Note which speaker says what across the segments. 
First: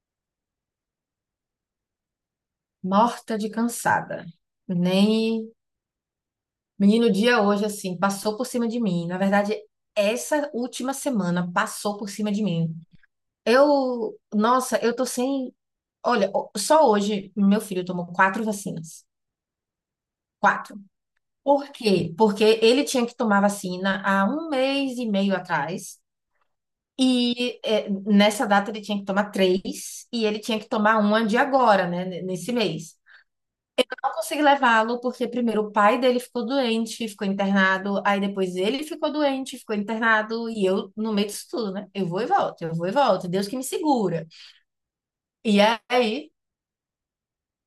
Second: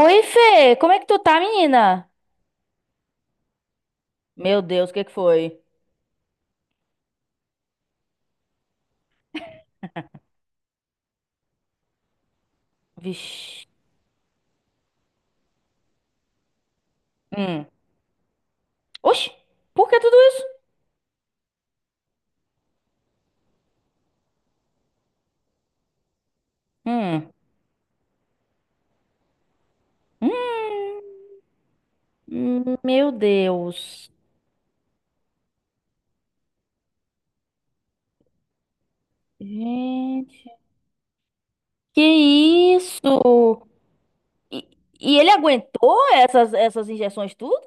Speaker 1: Oi, Fê, como é que tu tá, menina?
Speaker 2: Morta de cansada.
Speaker 1: Meu Deus, o que que
Speaker 2: Nem.
Speaker 1: foi?
Speaker 2: Menino, o dia hoje, assim, passou por cima de mim. Na verdade, essa última semana passou por cima de mim.
Speaker 1: Vixe.
Speaker 2: Eu. Nossa, eu tô sem. Olha, só hoje meu
Speaker 1: Hum.
Speaker 2: filho tomou quatro vacinas.
Speaker 1: Oxi, por que tudo isso?
Speaker 2: Quatro. Por quê? Porque ele tinha que tomar vacina há um mês e meio atrás.
Speaker 1: Hum.
Speaker 2: E nessa data ele tinha que tomar três. E
Speaker 1: Hum.
Speaker 2: ele tinha que tomar uma de agora, né? Nesse mês.
Speaker 1: Meu Deus.
Speaker 2: Consegui levá-lo, porque primeiro o pai dele ficou doente, ficou internado, aí depois ele ficou doente, ficou internado,
Speaker 1: Gente.
Speaker 2: e eu no meio disso tudo, né? Eu vou e volto, eu
Speaker 1: Que
Speaker 2: vou e volto, Deus que me
Speaker 1: isso?
Speaker 2: segura.
Speaker 1: E, e ele
Speaker 2: E
Speaker 1: aguentou
Speaker 2: aí,
Speaker 1: essas, essas injeções tudo?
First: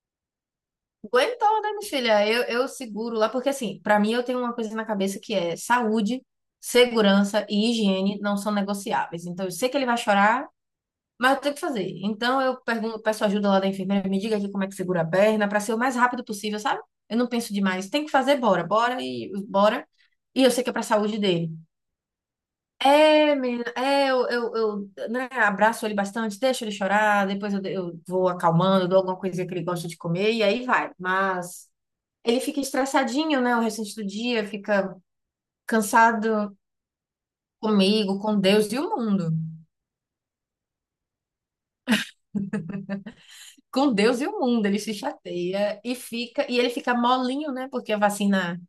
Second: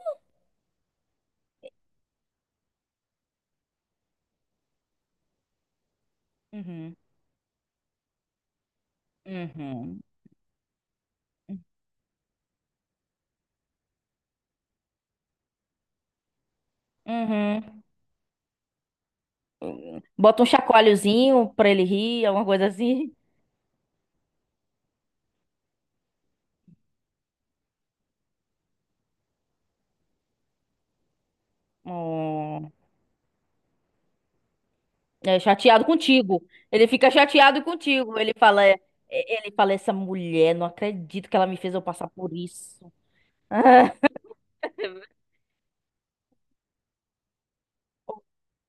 Speaker 2: aguentou, né, minha filha? Eu seguro lá, porque assim, pra mim eu tenho uma coisa na cabeça que é saúde,
Speaker 1: Uhum.
Speaker 2: segurança e higiene não são negociáveis. Então eu sei que ele vai
Speaker 1: Uhum.
Speaker 2: chorar, mas eu tenho que fazer. Então eu pergunto, peço ajuda lá da enfermeira, me diga aqui como é que segura a perna, para ser o mais rápido possível, sabe? Eu não penso
Speaker 1: Uhum.
Speaker 2: demais. Tem que fazer, bora, bora e bora.
Speaker 1: Bota
Speaker 2: E
Speaker 1: um
Speaker 2: eu sei que é para a saúde
Speaker 1: chacoalhozinho
Speaker 2: dele.
Speaker 1: pra ele rir, alguma coisa assim.
Speaker 2: É, menina, é, eu, né, abraço ele bastante, deixo ele chorar, depois eu vou acalmando, dou alguma coisinha que ele gosta de comer e aí vai. Mas ele fica estressadinho, né, o restante do dia, fica
Speaker 1: É chateado contigo.
Speaker 2: cansado
Speaker 1: Ele fica chateado contigo.
Speaker 2: comigo,
Speaker 1: Ele
Speaker 2: com
Speaker 1: fala,
Speaker 2: Deus
Speaker 1: é,
Speaker 2: e o mundo.
Speaker 1: é, ele fala, essa mulher, não acredito que ela me fez eu passar por isso.
Speaker 2: Com Deus e o mundo, ele se chateia e fica, e ele fica molinho, né? Porque a vacina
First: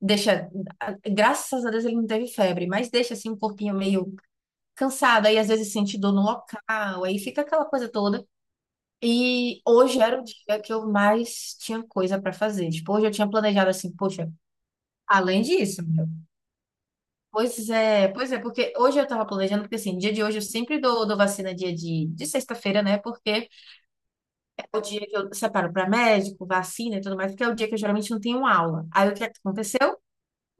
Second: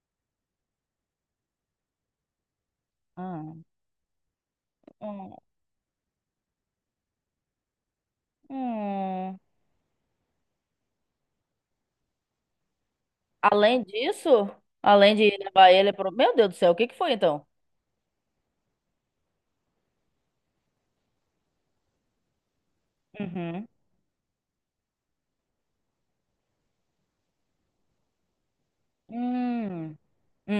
Speaker 2: deixa, graças a Deus ele não teve febre, mas deixa assim um
Speaker 1: Hum,
Speaker 2: corpinho meio cansado,
Speaker 1: hum,
Speaker 2: aí às vezes sente dor no local, aí fica aquela coisa toda.
Speaker 1: hum.
Speaker 2: E hoje era o dia que eu mais tinha coisa para fazer. Tipo, hoje eu tinha planejado
Speaker 1: Além
Speaker 2: assim, poxa,
Speaker 1: disso, além de
Speaker 2: além
Speaker 1: levar
Speaker 2: disso,
Speaker 1: ele
Speaker 2: meu,
Speaker 1: pro... Meu Deus do céu, o que que foi então?
Speaker 2: pois é, porque hoje eu tava planejando, porque assim, dia de hoje eu sempre dou vacina dia de sexta-feira, né? Porque
Speaker 1: Uhum.
Speaker 2: é o dia que eu separo para médico, vacina e tudo mais, porque é o dia que eu geralmente não tenho aula. Aí o que
Speaker 1: Hum,
Speaker 2: aconteceu?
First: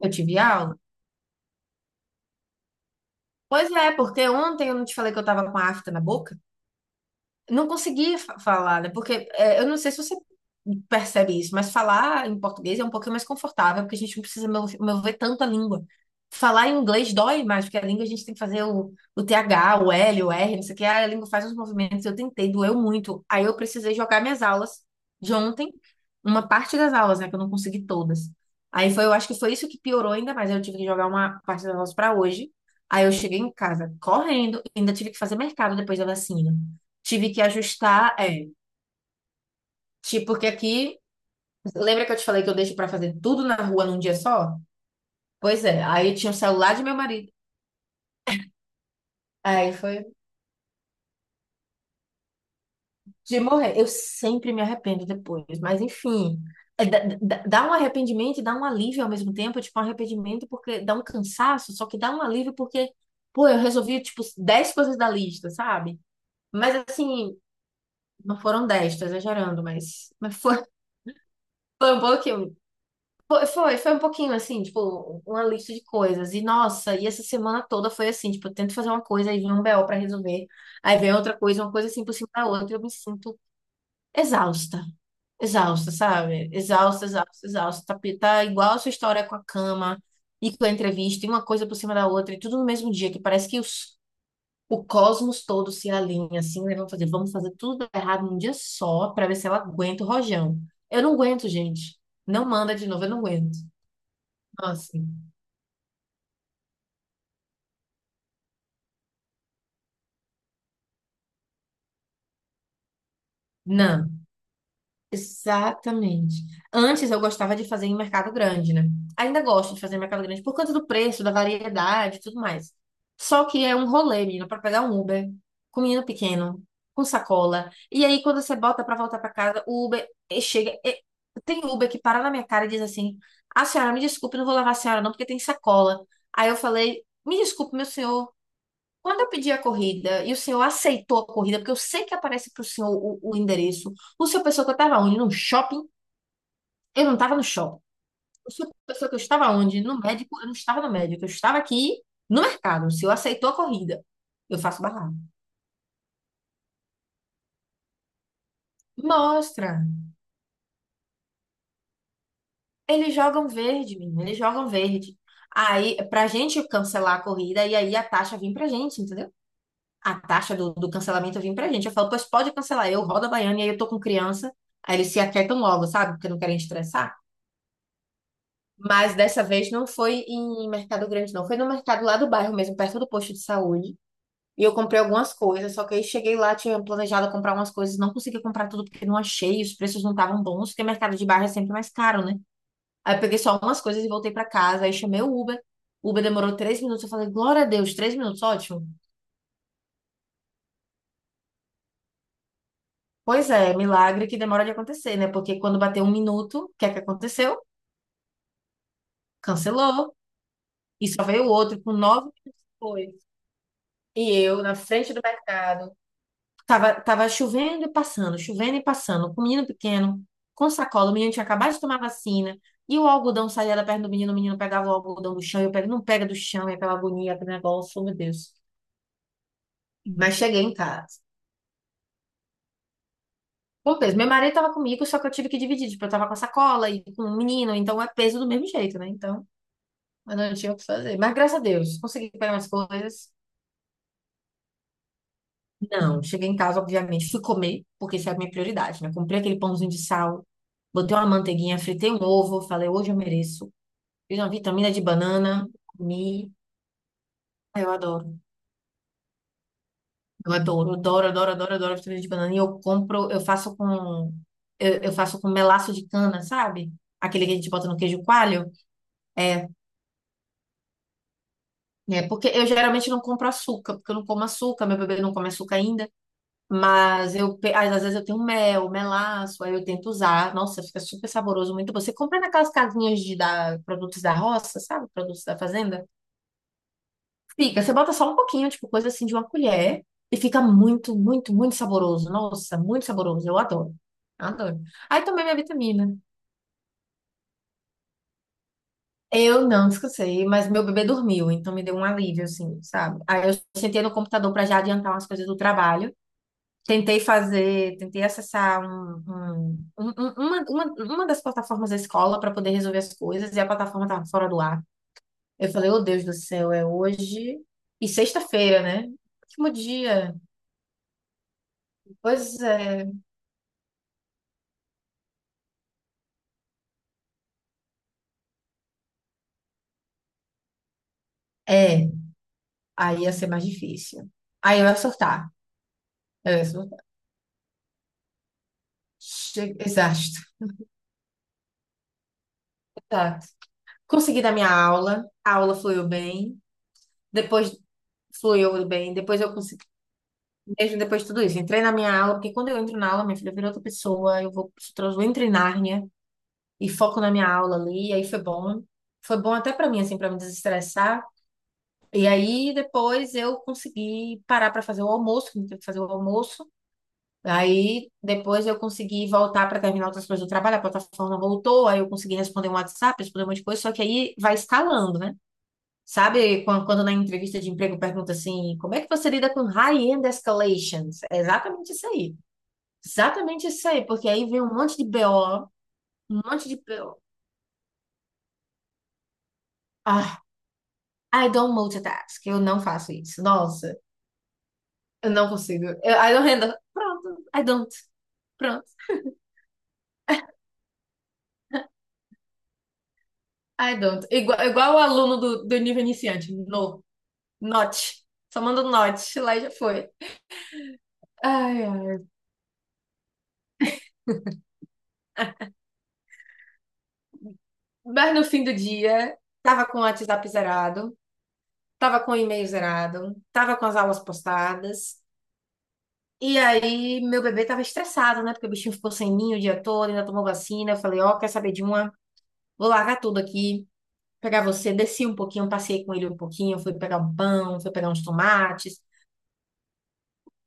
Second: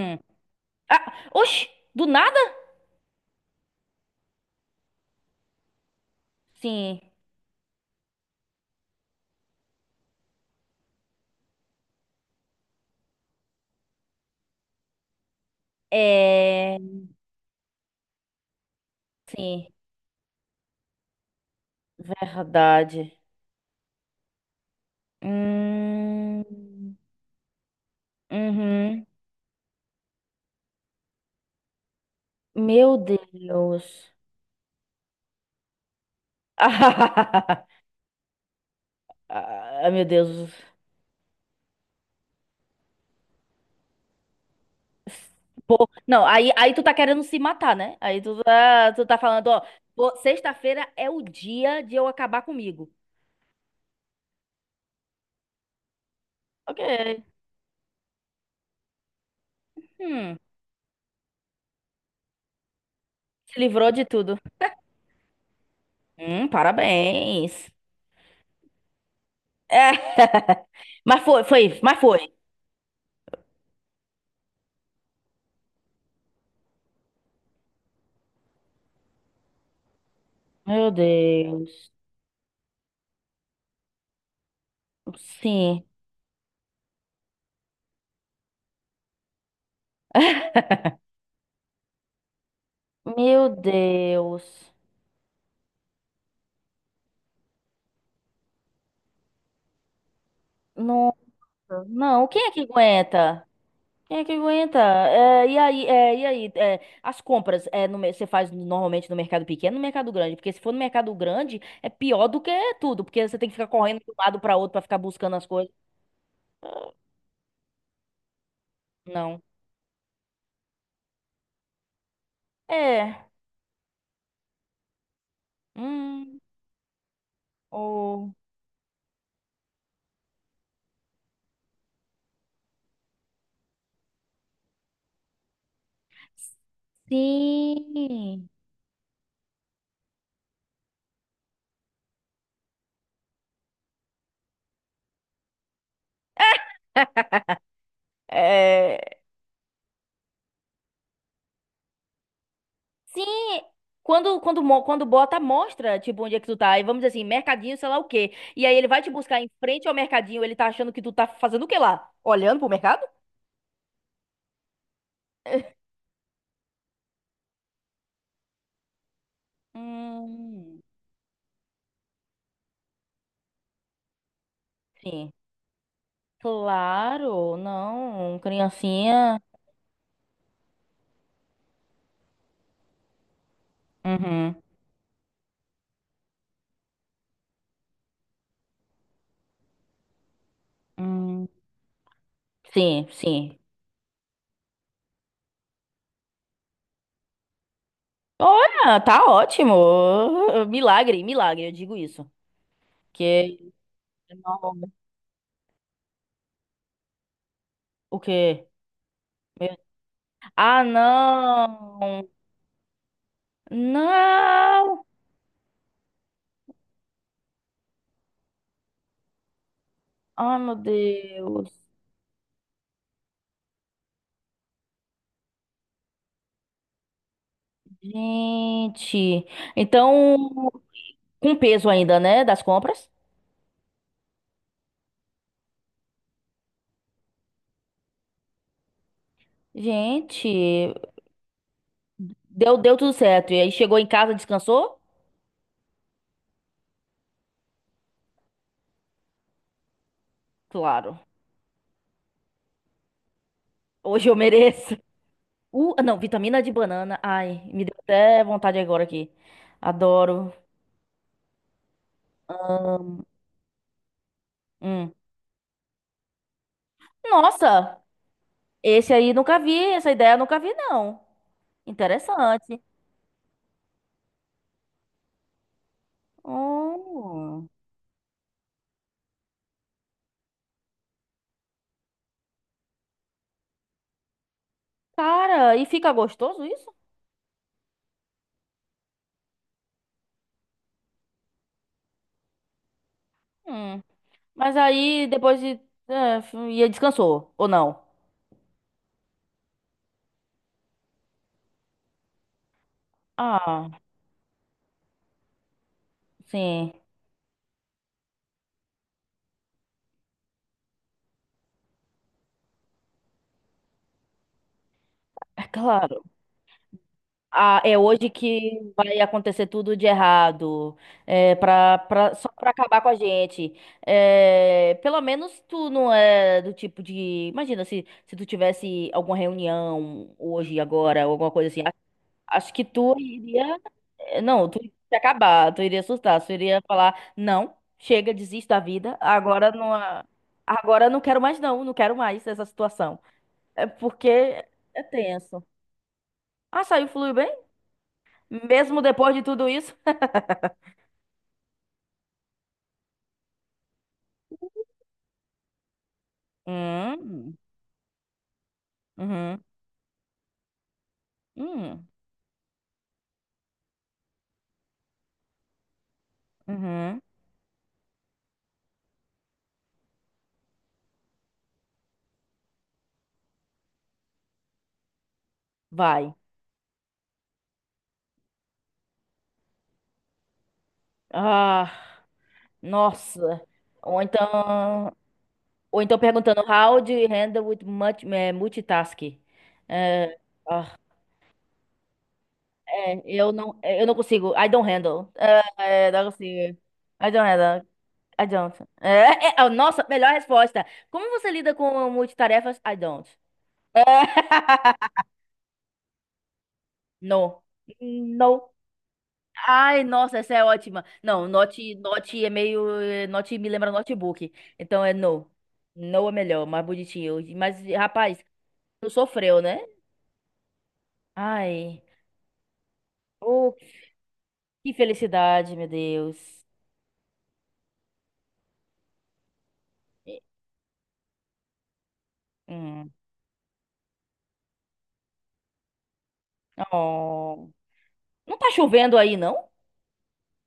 Speaker 2: Eu tive aula.
Speaker 1: Ah, oxi, do nada?
Speaker 2: Pois é, porque ontem eu não te falei que eu tava com a afta na boca?
Speaker 1: Sim,
Speaker 2: Não conseguia falar, né? Porque é, eu não sei se você percebe isso, mas falar em português é um pouquinho mais confortável, porque a gente não precisa mover tanta língua. Falar
Speaker 1: é,
Speaker 2: em inglês dói mais, porque a língua a gente tem que fazer o,
Speaker 1: sim,
Speaker 2: TH, o L, o R, não sei o que, a língua faz uns movimentos, eu tentei, doeu
Speaker 1: verdade.
Speaker 2: muito. Aí eu precisei jogar minhas aulas de ontem,
Speaker 1: Hum,
Speaker 2: uma parte das aulas, né, que eu não consegui todas. Aí
Speaker 1: uhum.
Speaker 2: foi, eu acho que foi isso que piorou ainda mais, eu tive que jogar uma parte das aulas para hoje.
Speaker 1: Meu
Speaker 2: Aí eu cheguei em casa
Speaker 1: Deus.
Speaker 2: correndo, ainda tive que fazer mercado depois da vacina. Tive que ajustar, é.
Speaker 1: Ah, ah, meu Deus.
Speaker 2: Tipo, porque aqui, lembra que eu te falei que eu deixo pra fazer tudo na rua num dia só? Pois é,
Speaker 1: Pô,
Speaker 2: aí
Speaker 1: não,
Speaker 2: tinha o
Speaker 1: aí
Speaker 2: celular
Speaker 1: tu
Speaker 2: de
Speaker 1: tá
Speaker 2: meu
Speaker 1: querendo
Speaker 2: marido.
Speaker 1: se matar, né? Aí tu tá falando, ó,
Speaker 2: Aí foi
Speaker 1: pô, sexta-feira é o dia de eu acabar comigo.
Speaker 2: de morrer. Eu sempre me arrependo depois, mas enfim.
Speaker 1: Ok.
Speaker 2: É, dá, dá um arrependimento e dá um alívio ao mesmo tempo, tipo, um
Speaker 1: Hum,
Speaker 2: arrependimento porque dá um cansaço, só que dá um alívio porque, pô, eu
Speaker 1: se livrou
Speaker 2: resolvi,
Speaker 1: de
Speaker 2: tipo,
Speaker 1: tudo.
Speaker 2: 10 coisas da lista, sabe? Mas assim,
Speaker 1: Parabéns.
Speaker 2: não foram 10 tô exagerando, mas,
Speaker 1: É,
Speaker 2: mas foi,
Speaker 1: mas foi, foi,
Speaker 2: foi
Speaker 1: mas
Speaker 2: um
Speaker 1: foi.
Speaker 2: pouquinho. Foi um pouquinho assim, tipo, uma lista de coisas. E nossa, e essa semana toda foi assim, tipo, eu tento fazer uma coisa aí vem um BO pra resolver.
Speaker 1: Meu
Speaker 2: Aí vem outra coisa, uma coisa
Speaker 1: Deus.
Speaker 2: assim por cima da outra, eu me sinto exausta.
Speaker 1: Sim.
Speaker 2: Exausta, sabe? Exausta, exausta, exausta. Tá, tá igual a sua história com a cama e com a entrevista, e uma coisa por cima da outra, e tudo no mesmo dia, que parece
Speaker 1: Meu
Speaker 2: que os,
Speaker 1: Deus.
Speaker 2: o cosmos todo se alinha assim, né? Vamos fazer tudo errado num dia só pra ver se ela aguenta o rojão. Eu não
Speaker 1: Nossa,
Speaker 2: aguento, gente.
Speaker 1: não,
Speaker 2: Não
Speaker 1: quem é que
Speaker 2: manda de novo, eu não
Speaker 1: aguenta?
Speaker 2: aguento.
Speaker 1: Quem é que aguenta?
Speaker 2: Nossa.
Speaker 1: É, e aí, as compras é, no, mer- você faz normalmente no mercado pequeno, ou no mercado grande, porque se for no mercado grande é pior do que tudo, porque você tem que ficar correndo
Speaker 2: Não,
Speaker 1: de um lado para outro para ficar buscando as coisas.
Speaker 2: exatamente. Antes eu gostava de fazer em mercado grande, né?
Speaker 1: Não.
Speaker 2: Ainda gosto de fazer em mercado grande por conta do preço, da variedade e tudo mais.
Speaker 1: É.
Speaker 2: Só que é um rolê, menina, para pegar um Uber com um menino
Speaker 1: Hum.
Speaker 2: pequeno, com sacola. E aí
Speaker 1: Oh.
Speaker 2: quando você bota para voltar para casa, o Uber chega. Tem Uber que para na minha cara e diz assim: A senhora, me desculpe, não vou levar a senhora não, porque tem sacola. Aí eu falei: Me desculpe, meu senhor.
Speaker 1: Sim.
Speaker 2: Quando eu pedi a corrida e o senhor aceitou a corrida, porque eu sei que aparece para o senhor o endereço, o senhor pensou que eu estava onde? No shopping? Eu não estava no shopping. O senhor
Speaker 1: É.
Speaker 2: pensou que eu estava onde? No médico? Eu não estava no médico. Eu estava aqui no mercado. O senhor
Speaker 1: Sim.
Speaker 2: aceitou a corrida.
Speaker 1: Quando,
Speaker 2: Eu
Speaker 1: quando,
Speaker 2: faço
Speaker 1: mo- quando
Speaker 2: barraco.
Speaker 1: bota, mostra, tipo, onde é que tu tá. E vamos dizer assim, mercadinho, sei lá o quê. E aí ele vai te buscar em
Speaker 2: Mostra.
Speaker 1: frente ao mercadinho, ele tá achando que tu tá fazendo o quê lá? Olhando pro mercado?
Speaker 2: Eles jogam verde, menino. Eles jogam verde. Aí, pra gente cancelar a corrida, e aí a taxa vem pra gente, entendeu? A taxa do,
Speaker 1: Hum,
Speaker 2: do cancelamento vem pra gente. Eu falo, pois pode cancelar. Eu rodo a baiana e aí eu tô com criança. Aí eles se
Speaker 1: sim.
Speaker 2: aquietam logo, sabe? Porque não querem estressar.
Speaker 1: Claro, não. Um
Speaker 2: Mas
Speaker 1: criancinha.
Speaker 2: dessa vez não foi em Mercado Grande, não. Foi no mercado lá do bairro mesmo, perto do posto de saúde.
Speaker 1: Uhum.
Speaker 2: E eu comprei algumas coisas, só que aí cheguei lá, tinha planejado comprar umas coisas, não consegui comprar tudo porque não achei, os preços não estavam bons, porque mercado de bairro
Speaker 1: Hum,
Speaker 2: é sempre mais caro, né?
Speaker 1: sim,
Speaker 2: Aí eu peguei
Speaker 1: sim.
Speaker 2: só umas coisas e voltei pra casa, aí chamei o Uber. O Uber demorou 3 minutos, eu falei, glória a Deus, 3 minutos, ótimo.
Speaker 1: Olha, tá ótimo. Milagre, milagre, eu digo isso.
Speaker 2: Pois é,
Speaker 1: Que.
Speaker 2: milagre que demora de
Speaker 1: Não.
Speaker 2: acontecer, né? Porque quando bateu 1 minuto, o que é que aconteceu?
Speaker 1: O quê? Meu-
Speaker 2: Cancelou.
Speaker 1: Ah,
Speaker 2: E só veio outro com
Speaker 1: não!
Speaker 2: 9 minutos depois. E eu, na
Speaker 1: Não!
Speaker 2: frente do mercado, tava, tava chovendo e passando, com o menino pequeno,
Speaker 1: Ai,
Speaker 2: com
Speaker 1: meu
Speaker 2: sacola, o menino tinha
Speaker 1: Deus.
Speaker 2: acabado de tomar vacina, e o algodão saía da perna do menino, o menino pegava o algodão do chão, e eu pego, não pega do chão, e aquela agonia, aquele negócio, oh, meu Deus.
Speaker 1: Gente.
Speaker 2: Mas cheguei
Speaker 1: Então,
Speaker 2: em casa.
Speaker 1: com peso ainda, né? Das compras?
Speaker 2: Com peso. Meu marido tava comigo, só que eu tive que dividir, tipo, eu tava com a sacola e com o menino, então é peso do mesmo jeito, né? Então, eu
Speaker 1: Gente,
Speaker 2: não tinha o que fazer. Mas graças a Deus, consegui pegar umas
Speaker 1: deu, deu tudo
Speaker 2: coisas.
Speaker 1: certo. E aí chegou em casa, descansou?
Speaker 2: Não, cheguei em casa, obviamente, fui comer, porque isso é a minha prioridade, né? Comprei aquele pãozinho de sal, botei
Speaker 1: Claro.
Speaker 2: uma manteiguinha, fritei um ovo, falei, hoje eu mereço.
Speaker 1: Hoje eu
Speaker 2: Fiz uma vitamina
Speaker 1: mereço.
Speaker 2: de banana,
Speaker 1: Não,
Speaker 2: comi.
Speaker 1: vitamina de banana. Ai,
Speaker 2: Ah,
Speaker 1: me
Speaker 2: eu
Speaker 1: deu
Speaker 2: adoro,
Speaker 1: até vontade agora aqui. Adoro.
Speaker 2: eu adoro, adoro, adoro, adoro, adoro vitamina de banana. E eu compro, eu faço com, eu
Speaker 1: Hum.
Speaker 2: faço com melaço de cana, sabe? Aquele que a gente bota no
Speaker 1: Nossa,
Speaker 2: queijo coalho.
Speaker 1: esse aí nunca
Speaker 2: É,
Speaker 1: vi, essa ideia eu nunca vi, não.
Speaker 2: porque eu
Speaker 1: Interessante.
Speaker 2: geralmente não compro açúcar, porque eu não como açúcar, meu bebê não come açúcar ainda. Mas eu,
Speaker 1: Hum.
Speaker 2: às vezes eu tenho mel, melaço, aí eu tento usar. Nossa, fica super saboroso, muito bom. Você compra naquelas casinhas de produtos da roça, sabe? Produtos da
Speaker 1: Cara, e
Speaker 2: fazenda.
Speaker 1: fica gostoso isso?
Speaker 2: Fica, você bota só um pouquinho, tipo coisa assim de uma colher, e fica muito, muito, muito saboroso. Nossa, muito saboroso. Eu adoro.
Speaker 1: Hum. Mas
Speaker 2: Adoro. Aí
Speaker 1: aí
Speaker 2: tomei minha
Speaker 1: depois de.
Speaker 2: vitamina.
Speaker 1: E aí descansou, ou não?
Speaker 2: Eu não descansei, mas meu bebê dormiu, então me deu um alívio, assim, sabe? Aí eu
Speaker 1: Ah,
Speaker 2: sentei no computador para já adiantar umas coisas do trabalho.
Speaker 1: sim.
Speaker 2: Tentei fazer, tentei acessar um, uma das plataformas da escola para poder resolver as coisas e a plataforma estava fora do ar.
Speaker 1: É
Speaker 2: Eu falei, oh
Speaker 1: claro.
Speaker 2: Deus do céu, é hoje
Speaker 1: Ah, é
Speaker 2: e
Speaker 1: hoje
Speaker 2: sexta-feira,
Speaker 1: que
Speaker 2: né?
Speaker 1: vai acontecer
Speaker 2: Último
Speaker 1: tudo de
Speaker 2: dia.
Speaker 1: errado, é, pra, pra, só
Speaker 2: Pois
Speaker 1: pra acabar com
Speaker 2: é.
Speaker 1: a gente. É, pelo menos tu não é do tipo de. Imagina se, se tu tivesse alguma reunião hoje, agora, ou alguma coisa assim. A-
Speaker 2: É,
Speaker 1: Acho que tu
Speaker 2: aí ia ser mais
Speaker 1: iria.
Speaker 2: difícil.
Speaker 1: Não, tu
Speaker 2: Aí eu
Speaker 1: iria
Speaker 2: ia
Speaker 1: se
Speaker 2: surtar.
Speaker 1: acabar, tu iria assustar, tu
Speaker 2: Eu ia
Speaker 1: iria
Speaker 2: surtar.
Speaker 1: falar: não, chega, desisto da vida, agora não.
Speaker 2: Exausto.
Speaker 1: Agora não quero mais, não, não quero mais essa situação.
Speaker 2: Exato.
Speaker 1: É porque
Speaker 2: Consegui dar minha
Speaker 1: é
Speaker 2: aula, a
Speaker 1: tenso.
Speaker 2: aula
Speaker 1: Ah, saiu, flui bem?
Speaker 2: depois fluiu
Speaker 1: Mesmo
Speaker 2: bem,
Speaker 1: depois de
Speaker 2: depois eu
Speaker 1: tudo
Speaker 2: consegui.
Speaker 1: isso?
Speaker 2: Mesmo depois de tudo isso, entrei na minha aula, porque quando eu entro na aula, minha filha vira outra pessoa, eu vou, eu entro em Nárnia e foco na minha
Speaker 1: Hum,
Speaker 2: aula ali, e aí foi bom. Foi bom
Speaker 1: uhum,
Speaker 2: até pra mim, assim, pra me desestressar.
Speaker 1: hum,
Speaker 2: E aí depois eu consegui parar pra fazer o almoço, que eu tive que fazer o almoço.
Speaker 1: uhum.
Speaker 2: Aí depois eu consegui voltar pra terminar outras coisas do trabalho, a plataforma voltou, aí eu consegui responder um WhatsApp, responder um monte de coisa, só que aí vai escalando, né?
Speaker 1: Vai.
Speaker 2: Sabe quando na entrevista de emprego pergunta assim, como é que você lida com high-end escalations? É exatamente isso
Speaker 1: Ah,
Speaker 2: aí.
Speaker 1: nossa.
Speaker 2: Exatamente isso aí,
Speaker 1: Ou
Speaker 2: porque aí vem um monte de
Speaker 1: então,
Speaker 2: BO,
Speaker 1: ou então
Speaker 2: um
Speaker 1: perguntando
Speaker 2: monte de
Speaker 1: how do
Speaker 2: BO.
Speaker 1: you handle with much, multitasking? Eh,
Speaker 2: Ah,
Speaker 1: ah,
Speaker 2: I don't multitask, eu não faço isso. Nossa,
Speaker 1: eu não consigo. I don't
Speaker 2: eu
Speaker 1: handle.
Speaker 2: não consigo. Eu,
Speaker 1: Não
Speaker 2: I don't handle.
Speaker 1: consigo. I
Speaker 2: Pronto,
Speaker 1: don't
Speaker 2: I
Speaker 1: handle.
Speaker 2: don't.
Speaker 1: I don't.
Speaker 2: Pronto,
Speaker 1: Nossa, melhor resposta. Como você lida com multitarefas? I don't.
Speaker 2: I
Speaker 1: Eh,
Speaker 2: don't. Igual, igual o aluno do, nível iniciante, no,
Speaker 1: no.
Speaker 2: not. Só
Speaker 1: No.
Speaker 2: manda um not, lá e já
Speaker 1: Ai,
Speaker 2: foi.
Speaker 1: nossa, essa é ótima. Não,
Speaker 2: Ai,
Speaker 1: note,
Speaker 2: ai.
Speaker 1: note é meio. Note me lembra notebook. Então é no. No é melhor, mais bonitinho. Mas,
Speaker 2: Mas
Speaker 1: rapaz,
Speaker 2: no fim do
Speaker 1: tu
Speaker 2: dia,
Speaker 1: sofreu, né?
Speaker 2: tava com o WhatsApp zerado,
Speaker 1: Ai.
Speaker 2: tava com o e-mail zerado,
Speaker 1: Oh,
Speaker 2: tava com as aulas
Speaker 1: que
Speaker 2: postadas.
Speaker 1: felicidade, meu
Speaker 2: E
Speaker 1: Deus.
Speaker 2: aí, meu bebê tava estressado, né? Porque o bichinho ficou sem mim o dia todo, ainda tomou vacina. Eu falei, ó, quer saber de uma? Vou
Speaker 1: Hum.
Speaker 2: largar tudo aqui, pegar você. Desci um pouquinho, passei com ele um pouquinho, fui pegar um
Speaker 1: Oh.
Speaker 2: pão, fui pegar uns
Speaker 1: Não tá
Speaker 2: tomates.
Speaker 1: chovendo aí, não?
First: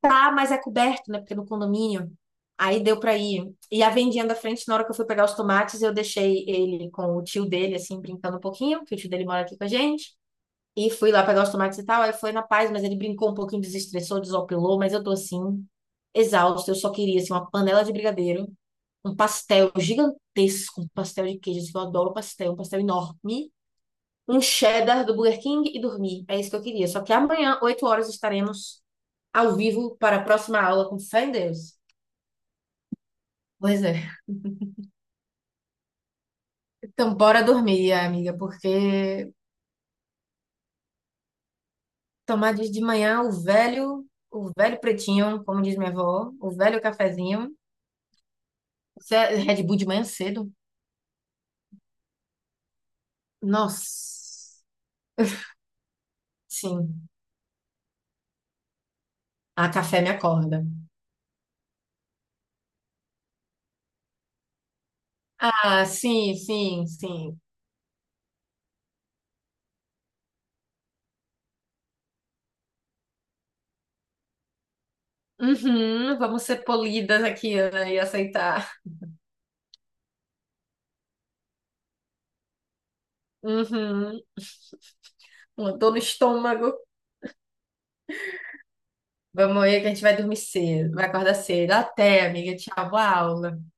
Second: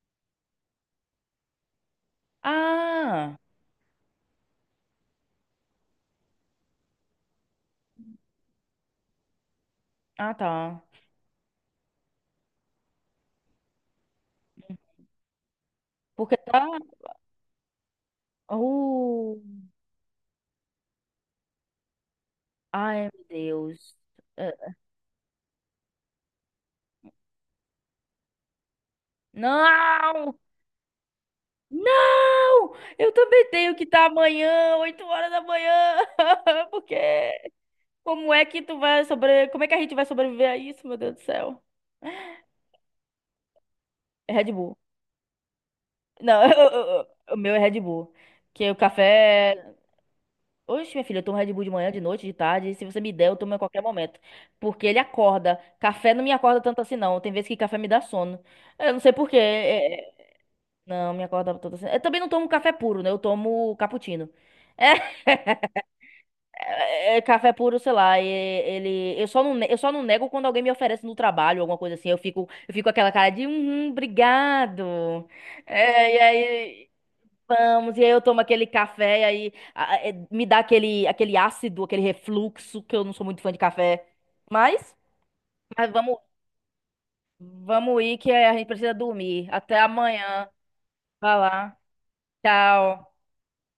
Speaker 2: Tá, mas é coberto, né? Porque é no condomínio. Aí deu pra
Speaker 1: Ah.
Speaker 2: ir. E a vendinha da frente, na hora que eu fui pegar os tomates, eu deixei ele com o tio dele, assim, brincando um pouquinho, porque o tio dele mora aqui com a gente.
Speaker 1: Ah, tá.
Speaker 2: E fui lá pegar os tomates e tal. Aí foi na paz, mas ele brincou um pouquinho, desestressou, desopilou. Mas eu tô assim,
Speaker 1: Porque tá.
Speaker 2: exausta. Eu só queria, assim, uma panela de brigadeiro, um
Speaker 1: Uh.
Speaker 2: pastel gigantesco, um pastel de queijo, assim, que eu adoro pastel, um pastel
Speaker 1: Ai, meu
Speaker 2: enorme,
Speaker 1: Deus.
Speaker 2: um
Speaker 1: Eh,
Speaker 2: cheddar do Burger King e dormir. É isso que eu queria. Só que amanhã, 8 horas, estaremos ao vivo para a
Speaker 1: Não!
Speaker 2: próxima aula, com fé em Deus.
Speaker 1: Não! Eu também tenho
Speaker 2: Pois
Speaker 1: que
Speaker 2: é.
Speaker 1: estar amanhã, 8 horas da manhã. Porque
Speaker 2: Então, bora dormir,
Speaker 1: como
Speaker 2: amiga,
Speaker 1: é que tu vai
Speaker 2: porque
Speaker 1: sobre... Como é que a gente vai sobreviver a isso, meu Deus do céu?
Speaker 2: tomar de manhã
Speaker 1: É
Speaker 2: o
Speaker 1: Red Bull.
Speaker 2: velho pretinho, como diz minha avó,
Speaker 1: Não,
Speaker 2: o velho
Speaker 1: o
Speaker 2: cafezinho.
Speaker 1: meu é Red Bull. Que o
Speaker 2: Você é Red
Speaker 1: café.
Speaker 2: Bull de manhã cedo?
Speaker 1: Oxe, minha filha, eu tomo Red Bull de manhã, de noite, de tarde. Se você me der, eu tomo a qualquer momento.
Speaker 2: Nossa,
Speaker 1: Porque ele acorda. Café não me acorda tanto assim,
Speaker 2: sim.
Speaker 1: não. Tem vezes que café me dá sono. Eu não sei por quê.
Speaker 2: Ah, café me acorda.
Speaker 1: Não, me acorda tanto assim. Eu também não tomo café puro, né? Eu tomo cappuccino. É,
Speaker 2: Ah, sim, sim,
Speaker 1: É, é
Speaker 2: sim.
Speaker 1: café puro, sei lá, ele, eu só não nego quando alguém me oferece no trabalho, alguma coisa assim, eu fico com aquela cara de, uhum, obrigado, é, e
Speaker 2: Uhum, vamos ser
Speaker 1: aí,
Speaker 2: polidas aqui, Ana,
Speaker 1: vamos,
Speaker 2: e
Speaker 1: e aí eu tomo aquele
Speaker 2: aceitar.
Speaker 1: café, e aí me dá aquele, aquele ácido, aquele refluxo, que eu não sou muito fã de café,
Speaker 2: Uhum,
Speaker 1: mas,
Speaker 2: uma dor
Speaker 1: mas
Speaker 2: no
Speaker 1: vamos,
Speaker 2: estômago.
Speaker 1: vamos ir que a gente precisa dormir,
Speaker 2: Vamos
Speaker 1: até
Speaker 2: aí que a gente vai dormir
Speaker 1: amanhã,
Speaker 2: cedo, vai acordar
Speaker 1: vai
Speaker 2: cedo.
Speaker 1: lá,
Speaker 2: Até, amiga, tchau, boa
Speaker 1: tchau.
Speaker 2: aula.